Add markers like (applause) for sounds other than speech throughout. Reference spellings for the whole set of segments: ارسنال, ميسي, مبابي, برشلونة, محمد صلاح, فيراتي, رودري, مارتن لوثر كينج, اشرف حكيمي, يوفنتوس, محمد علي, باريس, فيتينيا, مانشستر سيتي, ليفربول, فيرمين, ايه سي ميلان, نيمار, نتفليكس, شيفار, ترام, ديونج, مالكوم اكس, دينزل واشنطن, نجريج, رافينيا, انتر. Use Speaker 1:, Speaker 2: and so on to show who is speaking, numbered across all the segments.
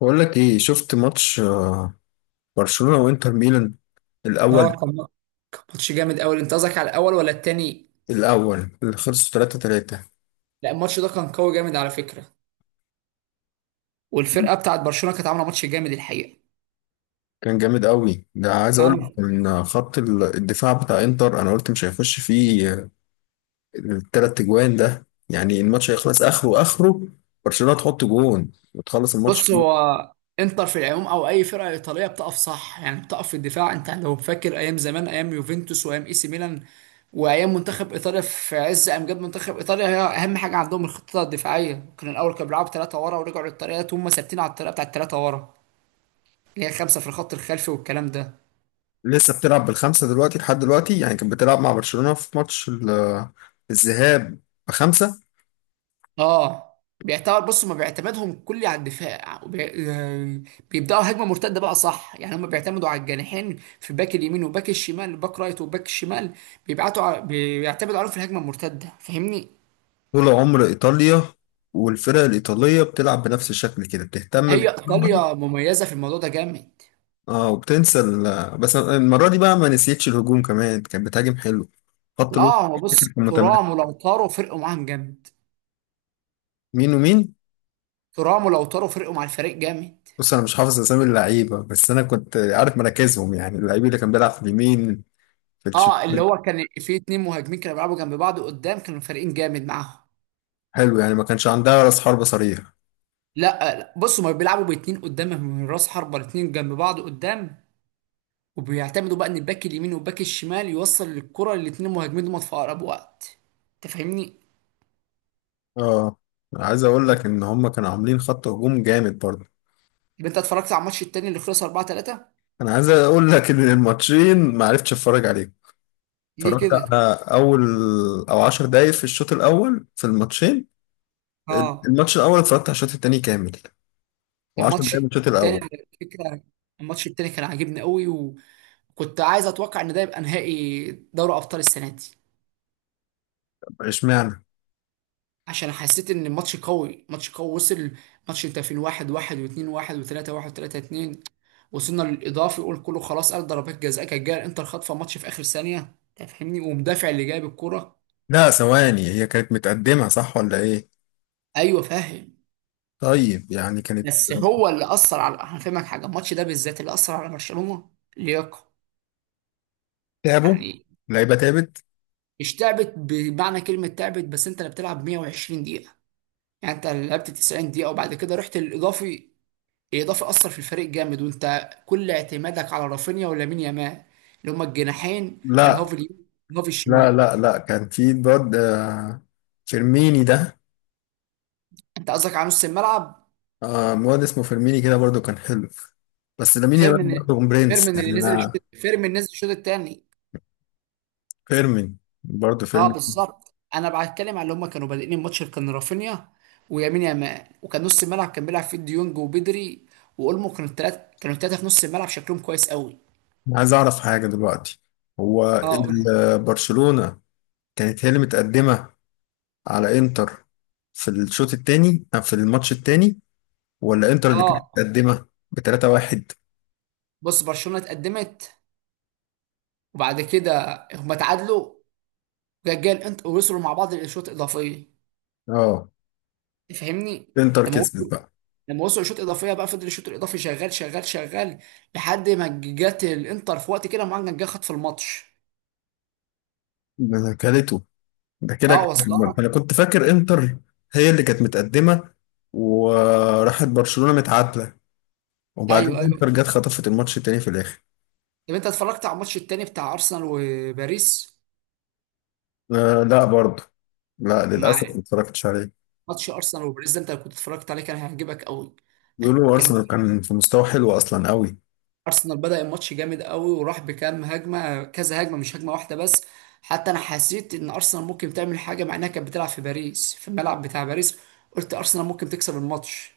Speaker 1: بقول لك ايه، شفت ماتش، برشلونة وانتر ميلان
Speaker 2: اه،
Speaker 1: الاول
Speaker 2: كان ماتش جامد قوي. انت قصدك على الاول ولا التاني؟
Speaker 1: الاول اللي خلص 3-3.
Speaker 2: لا الماتش ده كان قوي جامد على فكره، والفرقه بتاعت برشلونه كانت عامله ماتش جامد الحقيقه.
Speaker 1: كان جامد قوي، ده عايز اقول لك
Speaker 2: أنا-
Speaker 1: ان خط الدفاع بتاع انتر، انا قلت مش هيخش فيه التلات اجوان ده. يعني الماتش هيخلص اخره اخره، برشلونة تحط جون وتخلص الماتش.
Speaker 2: بص، هو انتر في العموم او اي فرقه ايطاليه بتقف صح، يعني بتقف في الدفاع. انت لو فاكر ايام زمان، ايام يوفنتوس وايام اي سي ميلان وايام منتخب ايطاليا في عز امجاد منتخب ايطاليا، هي اهم حاجه عندهم الخطه الدفاعيه. كان الاول كانوا بيلعبوا 3 ورا، ورجعوا للطريقه، هم ثابتين على الطريقه بتاعت الثلاثه ورا اللي هي 5 في الخط الخلفي والكلام ده.
Speaker 1: لسه بتلعب بالخمسة دلوقتي، لحد دلوقتي يعني، كانت بتلعب مع برشلونة في ماتش الذهاب بخمسة.
Speaker 2: اه، بيعتبر بص هما بيعتمدهم كلي على الدفاع، وبي... آه، بيبداوا هجمه مرتده بقى صح. يعني هما بيعتمدوا على الجناحين، في باك اليمين وباك الشمال، باك رايت وباك الشمال، بيعتمدوا عليهم في الهجمه المرتده. فاهمني؟
Speaker 1: طول عمر إيطاليا والفرق الإيطالية بتلعب بنفس الشكل كده، بتهتم
Speaker 2: هي
Speaker 1: بدفاعها.
Speaker 2: ايطاليا مميزه في الموضوع ده جامد.
Speaker 1: اه، وبتنسى بس المرة دي بقى ما نسيتش الهجوم كمان، كانت بتهاجم حلو. خط الوسط
Speaker 2: اه، هو بص
Speaker 1: كان
Speaker 2: ترام
Speaker 1: متمركز.
Speaker 2: ولوتارو فرقوا معاهم جامد.
Speaker 1: مين ومين؟
Speaker 2: ترام ولوتارو فرقوا مع الفريق جامد.
Speaker 1: بص، أنا مش حافظ أسامي اللعيبة بس أنا كنت عارف مراكزهم، يعني اللعيب اللي كان بيلعب في اليمين، في
Speaker 2: اه، اللي
Speaker 1: الشمال.
Speaker 2: هو كان في اتنين مهاجمين كانوا بيلعبوا جنب بعض قدام، كانوا فريقين جامد معاهم.
Speaker 1: حلو، يعني ما كانش عندها رأس حربة صريح.
Speaker 2: لا لا، بص هما بيلعبوا باتنين قدام، من راس حربة الاتنين جنب بعض قدام، وبيعتمدوا بقى ان الباك اليمين والباك الشمال يوصل الكرة للاتنين المهاجمين دول في اقرب وقت. انت فاهمني؟
Speaker 1: اه، عايز أقول لك إن هما كانوا عاملين خط هجوم جامد برضه.
Speaker 2: يبقى انت اتفرجت على الماتش التاني اللي خلص 4-3؟
Speaker 1: أنا عايز أقول لك إن الماتشين ما عرفتش أتفرج عليهم،
Speaker 2: ليه
Speaker 1: اتفرجت
Speaker 2: كده؟
Speaker 1: على اول او 10 دقايق في الشوط الاول في الماتشين.
Speaker 2: اه،
Speaker 1: الماتش الاول اتفرجت على الشوط التاني كامل، وعشر
Speaker 2: الماتش
Speaker 1: دقايق من الشوط
Speaker 2: التاني
Speaker 1: الاول.
Speaker 2: على فكرة، الماتش التاني كان عاجبني قوي، وكنت عايز اتوقع ان ده يبقى نهائي دوري ابطال السنة دي.
Speaker 1: طب اشمعنى؟
Speaker 2: عشان حسيت ان الماتش قوي، ماتش قوي وصل. ماتش انت في 1-1، واتنين واحد، وتلاتة واحد، وتلاتة اتنين، وصلنا للاضافي، يقول كله خلاص، قال ضربات جزاء، كانت جايه الانتر خاطفه ماتش في اخر ثانيه، تفهمني، ومدافع اللي جايب الكرة.
Speaker 1: لا، ثواني، هي كانت متقدمة صح ولا ايه؟
Speaker 2: ايوه فاهم.
Speaker 1: طيب، يعني كانت
Speaker 2: بس هو اللي اثر على، هفهمك حاجه، الماتش ده بالذات اللي اثر على برشلونه لياقه،
Speaker 1: تعبوا؟
Speaker 2: يعني.
Speaker 1: لعيبة تعبت؟
Speaker 2: مش تعبت بمعنى كلمه تعبت، بس انت اللي بتلعب 120 دقيقه، يعني انت لعبت 90 دقيقه وبعد كده رحت للاضافي. اضافه اثر في الفريق جامد، وانت كل اعتمادك على رافينيا ولامين يامال اللي هما الجناحين، الهاف
Speaker 1: لا
Speaker 2: اليمين الهاف
Speaker 1: لا
Speaker 2: الشمال.
Speaker 1: لا، لا كان في الواد، فيرميني ده.
Speaker 2: انت قصدك على نص الملعب؟
Speaker 1: واد اسمه فيرميني كده برضو كان حلو، بس لامين يامال
Speaker 2: فيرمين.
Speaker 1: برضو برنس
Speaker 2: فيرمين
Speaker 1: يعني،
Speaker 2: اللي نزل الشوط،
Speaker 1: انا.
Speaker 2: فيرمين نزل الشوط الثاني.
Speaker 1: فيرمين، برضو
Speaker 2: اه
Speaker 1: فيرمين.
Speaker 2: بالظبط، انا بتكلم على اللي هما كانوا بادئين الماتش، كان رافينيا ويمين يامال، وكان نص الملعب كان بيلعب فيه ديونج وبدري واولمو. كانوا الثلاثه في نص الملعب شكلهم كويس قوي.
Speaker 1: أنا عايز أعرف حاجة دلوقتي، هو
Speaker 2: اه قول لي.
Speaker 1: برشلونة كانت هي اللي متقدمة على إنتر في الشوط التاني أو في الماتش التاني، ولا إنتر اللي كانت
Speaker 2: اه،
Speaker 1: متقدمة بـ3-1؟
Speaker 2: بص برشلونه اتقدمت وبعد كده هما تعادلوا، رجال انت وصلوا مع بعض للشوط الاضافي.
Speaker 1: آه.
Speaker 2: تفهمني؟
Speaker 1: إنتر
Speaker 2: لما
Speaker 1: كسبت
Speaker 2: وصلوا
Speaker 1: بقى؟
Speaker 2: لما وصلوا الشوط الاضافي بقى، فضل الشوط الاضافي شغال شغال شغال لحد ما جت الانتر في وقت كده، معاك جه خد في الماتش.
Speaker 1: ده أنا كلته، ده كده
Speaker 2: اه
Speaker 1: كان-
Speaker 2: وصلت.
Speaker 1: أنا كنت فاكر إنتر هي اللي كانت متقدمة، وراحت برشلونة متعادلة، وبعدين
Speaker 2: ايوه
Speaker 1: إنتر
Speaker 2: ايوه.
Speaker 1: جت خطفت الماتش التاني في الآخر.
Speaker 2: طب انت اتفرجت على الماتش التاني بتاع ارسنال وباريس؟
Speaker 1: آه لا، برضه لا، للأسف
Speaker 2: مع،
Speaker 1: ما اتفرجتش عليه.
Speaker 2: ماتش ارسنال وباريس ده انت كنت اتفرجت عليه كان هيعجبك قوي.
Speaker 1: بيقولوا
Speaker 2: كان،
Speaker 1: أرسنال كان في مستوى حلو أصلا، قوي.
Speaker 2: ارسنال بدأ الماتش جامد قوي، وراح بكام هجمه، كذا هجمه مش هجمه واحده بس. حتى انا حسيت ان ارسنال ممكن تعمل حاجه، مع انها كانت بتلعب في باريس في الملعب بتاع باريس. قلت ارسنال ممكن تكسب الماتش،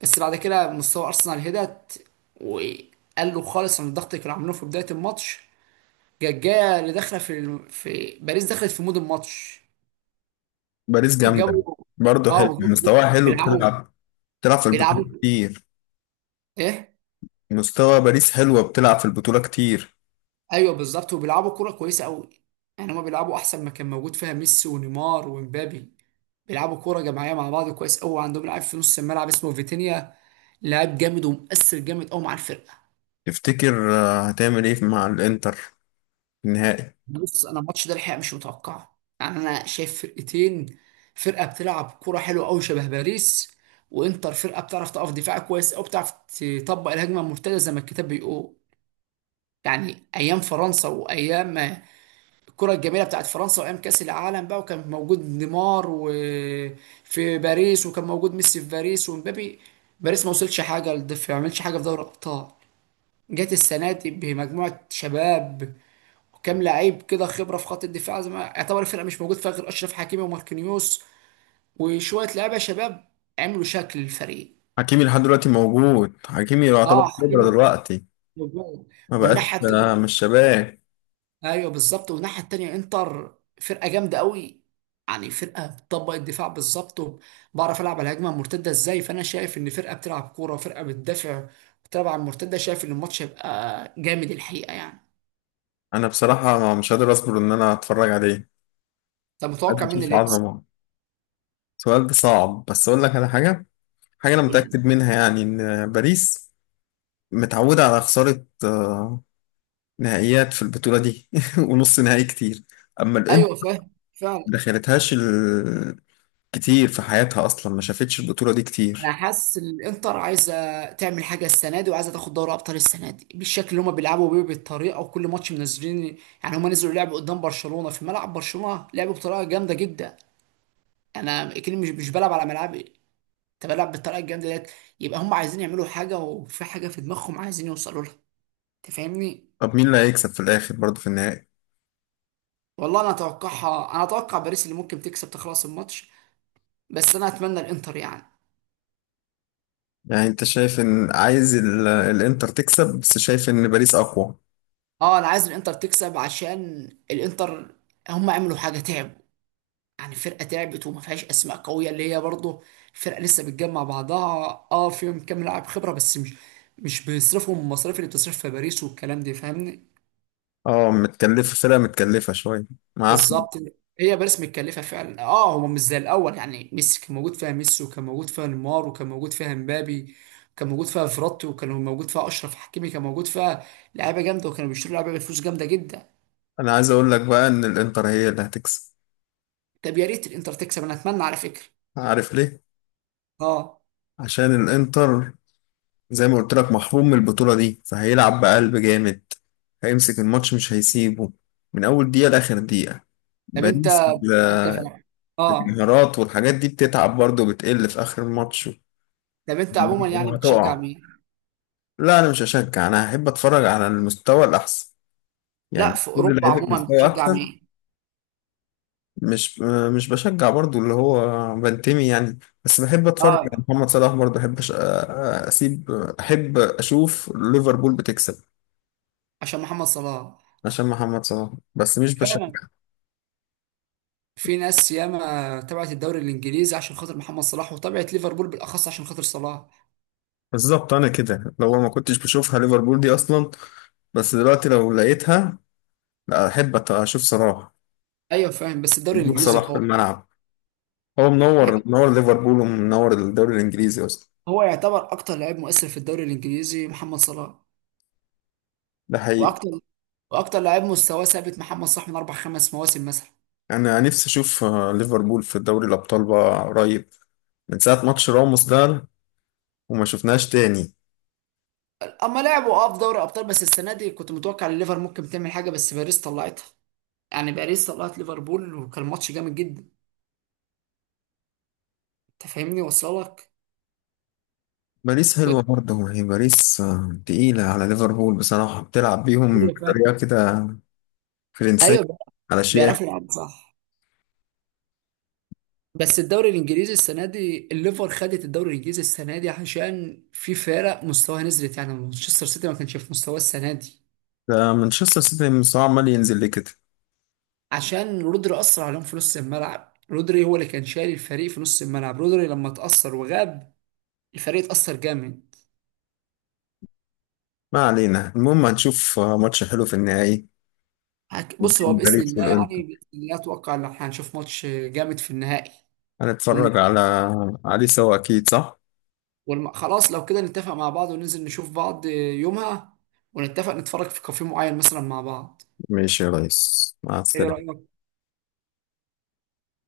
Speaker 2: بس بعد كده مستوى ارسنال هدت، وقالوا خالص عن الضغط اللي كانوا عاملينه في بدايه الماتش. جايه اللي داخله في باريس، دخلت في مود الماتش
Speaker 1: باريس جامدة،
Speaker 2: وجابوا.
Speaker 1: برضه
Speaker 2: اه
Speaker 1: حلو
Speaker 2: وجابوا،
Speaker 1: مستواها، حلو
Speaker 2: بيلعبوا،
Speaker 1: بتلعب. بتلعب في
Speaker 2: بيلعبوا،
Speaker 1: البطولة كتير.
Speaker 2: ايه.
Speaker 1: مستوى باريس حلوة، بتلعب في البطولة كتير.
Speaker 2: ايوه بالظبط، وبيلعبوا كوره كويسه قوي. يعني هما بيلعبوا احسن ما كان موجود فيها ميسي ونيمار ومبابي. بيلعبوا كوره جماعيه مع بعض كويس قوي. عندهم لاعب في نص الملعب اسمه فيتينيا، لاعب جامد ومؤثر جامد قوي مع الفرقه.
Speaker 1: تفتكر هتعمل ايه مع الانتر في النهائي؟
Speaker 2: بص انا الماتش ده الحقيقه مش متوقعه، يعني انا شايف فرقتين، فرقه بتلعب كوره حلوه قوي شبه باريس، وانتر فرقه بتعرف تقف دفاع كويس قوي، بتعرف تطبق الهجمه المرتده زي ما الكتاب بيقول. يعني ايام فرنسا وايام الكرة الجميلة بتاعت فرنسا، وأيام كأس العالم بقى، وكان موجود نيمار وفي باريس وكان موجود ميسي في باريس ومبابي، باريس ما عملش حاجة في دوري الأبطال. جت السنة دي بمجموعة شباب، وكام لعيب كده خبرة في خط الدفاع، زي ما يعتبر الفرقة مش موجود فيها غير أشرف حكيمي وماركينيوس وشوية لعيبة شباب، عملوا شكل الفريق.
Speaker 1: حكيمي لحد دلوقتي موجود، حكيمي
Speaker 2: اه،
Speaker 1: يعتبر خبرة
Speaker 2: حكيمي
Speaker 1: دلوقتي،
Speaker 2: موجود.
Speaker 1: ما بقاش
Speaker 2: والناحية التانية،
Speaker 1: مش شباب.
Speaker 2: ايوه بالظبط، والناحيه التانيه انتر فرقه جامده قوي، يعني فرقه بتطبق الدفاع بالظبط، وبعرف العب على الهجمه المرتده ازاي. فانا شايف ان فرقه بتلعب كوره وفرقه بتدافع بتلعب على المرتده، شايف ان الماتش هيبقى جامد الحقيقه يعني.
Speaker 1: انا بصراحة مش قادر اصبر ان انا اتفرج عليه،
Speaker 2: طب
Speaker 1: قادر
Speaker 2: متوقع مين
Speaker 1: اشوف
Speaker 2: اللي يكسب؟
Speaker 1: عظمة. سؤال ده صعب، بس اقول لك على حاجة. حاجة انا
Speaker 2: قول لي.
Speaker 1: متأكد منها، يعني ان باريس متعودة على خسارة نهائيات في البطولة دي (laughs) ونص نهائي كتير. أما الإنتر
Speaker 2: ايوه فاهم فعلا.
Speaker 1: ما دخلتهاش كتير في حياتها، أصلا ما شافتش البطولة دي
Speaker 2: انا
Speaker 1: كتير.
Speaker 2: حاسس ان الانتر عايزه تعمل حاجه السنه دي، وعايزه تاخد دوري ابطال السنه دي، بالشكل اللي هم بيلعبوا بيه بالطريقه، وكل ماتش منزلين. يعني هم نزلوا لعبوا قدام برشلونه في ملعب برشلونه، لعبوا بطريقه جامده جدا. انا اكيد مش بلعب على ملعبي، انت بلعب بالطريقه الجامده ديت. يبقى هم عايزين يعملوا حاجه، وفي حاجه في دماغهم عايزين يوصلوا لها. انت فاهمني؟
Speaker 1: طب مين اللي هيكسب في الآخر برضه في النهائي؟
Speaker 2: والله انا اتوقعها، انا اتوقع باريس اللي ممكن تكسب تخلص الماتش، بس انا اتمنى الانتر يعني.
Speaker 1: يعني أنت شايف إن عايز الإنتر تكسب، بس شايف إن باريس أقوى؟
Speaker 2: اه انا عايز الانتر تكسب، عشان الانتر هم عملوا حاجه، تعبوا. يعني فرقه تعبت، وما فيهاش اسماء قويه، اللي هي برضه فرقه لسه بتجمع بعضها. اه فيهم كام لاعب خبره بس، مش بيصرفوا المصاريف اللي بتصرف في باريس والكلام ده، فاهمني.
Speaker 1: أه متكلفة، فرقة متكلفة شوية، معاه
Speaker 2: بالظبط.
Speaker 1: فلوس.
Speaker 2: هي باريس متكلفه فعلا، اه هو مش زي الاول يعني. ميسي كان موجود فيها، ميسي وكان موجود فيها نيمار، وكان موجود فيها مبابي، وكان موجود فيها فيراتي، وكان موجود فيها اشرف حكيمي كان موجود فيها. لعيبه جامده، وكانوا بيشتروا لعيبه بفلوس جامده جدا.
Speaker 1: أنا عايز أقول لك بقى إن الإنتر هي اللي هتكسب.
Speaker 2: طب يا ريت الانتر تكسب، انا اتمنى على فكره.
Speaker 1: عارف ليه؟
Speaker 2: اه.
Speaker 1: عشان الإنتر زي ما قلت لك محروم من البطولة دي، فهيلعب بقلب جامد، هيمسك الماتش مش هيسيبه من أول دقيقة لآخر دقيقة.
Speaker 2: طب انت
Speaker 1: باريس.
Speaker 2: انت فاهم. اه.
Speaker 1: الانهيارات والحاجات دي بتتعب برضه، وبتقل في آخر الماتش،
Speaker 2: طب انت عموما يعني بتشجع
Speaker 1: وهتقع.
Speaker 2: مين؟
Speaker 1: لا، أنا مش هشجع، أنا هحب أتفرج على المستوى الأحسن، يعني
Speaker 2: لا في
Speaker 1: كل
Speaker 2: اوروبا
Speaker 1: لعيب
Speaker 2: عموما
Speaker 1: المستوى
Speaker 2: بتشجع
Speaker 1: أحسن.
Speaker 2: مين؟
Speaker 1: مش مش بشجع برضه، اللي هو بنتمي يعني، بس بحب أتفرج على
Speaker 2: اه،
Speaker 1: محمد صلاح برضه، أحب أسيب، أحب أشوف ليفربول بتكسب
Speaker 2: عشان محمد صلاح.
Speaker 1: عشان محمد صلاح، بس مش
Speaker 2: فعلا،
Speaker 1: بشجع.
Speaker 2: في ناس ياما تبعت الدوري الانجليزي عشان خاطر محمد صلاح، وتبعت ليفربول بالاخص عشان خاطر صلاح.
Speaker 1: بالظبط، انا كده لو ما كنتش بشوفها ليفربول دي اصلا، بس دلوقتي لو لقيتها، لا احب اشوف صلاح.
Speaker 2: ايوه فاهم، بس الدوري
Speaker 1: وجود
Speaker 2: الانجليزي
Speaker 1: صلاح في
Speaker 2: قوي.
Speaker 1: الملعب، هو منور منور ليفربول، ومنور الدوري الانجليزي اصلا.
Speaker 2: هو يعتبر اكتر لاعب مؤثر في الدوري الانجليزي محمد صلاح،
Speaker 1: ده حقيقي.
Speaker 2: واكتر، واكتر لاعب مستواه ثابت محمد صلاح من 4 5 مواسم مثلا.
Speaker 1: انا نفسي اشوف ليفربول في دوري الابطال بقى قريب، من ساعه ماتش راموس ده، وما شفناش تاني.
Speaker 2: اما لعبوا اه في دوري ابطال، بس السنه دي كنت متوقع ان الليفر ممكن تعمل حاجه، بس باريس طلعتها. يعني باريس طلعت ليفربول، وكان ماتش جامد جدا. انت فاهمني؟ وصلك؟
Speaker 1: باريس
Speaker 2: و...
Speaker 1: حلوه برضه، هي باريس تقيله على ليفربول بصراحه، بتلعب بيهم
Speaker 2: ايوه فاهم.
Speaker 1: بطريقه كده فرنسيه،
Speaker 2: ايوه،
Speaker 1: على شياكه.
Speaker 2: بيعرفوا يلعبوا صح. بس الدوري الانجليزي السنه دي الليفر خدت الدوري الانجليزي السنه دي عشان في فرق مستواها نزلت، يعني مانشستر سيتي ما كانش في مستواه السنه دي.
Speaker 1: ده مانشستر سيتي مستواه عمال ينزل ليه كده؟
Speaker 2: عشان رودري اثر عليهم في نص الملعب، رودري هو اللي كان شايل الفريق في نص الملعب، رودري لما اتاثر وغاب الفريق اتاثر جامد.
Speaker 1: ما علينا، المهم هنشوف ماتش حلو في النهائي
Speaker 2: بص هو
Speaker 1: بين
Speaker 2: باذن
Speaker 1: باريس
Speaker 2: الله،
Speaker 1: والانتر،
Speaker 2: يعني باذن الله، اتوقع ان احنا هنشوف ماتش جامد في النهائي. ومن-
Speaker 1: هنتفرج عليه سوا، اكيد صح.
Speaker 2: خلاص، لو كده نتفق مع بعض وننزل نشوف بعض يومها، ونتفق نتفرج في كافيه معين مثلا مع بعض.
Speaker 1: ماشي يا ريس، مع
Speaker 2: ايه
Speaker 1: السلامة.
Speaker 2: رايك؟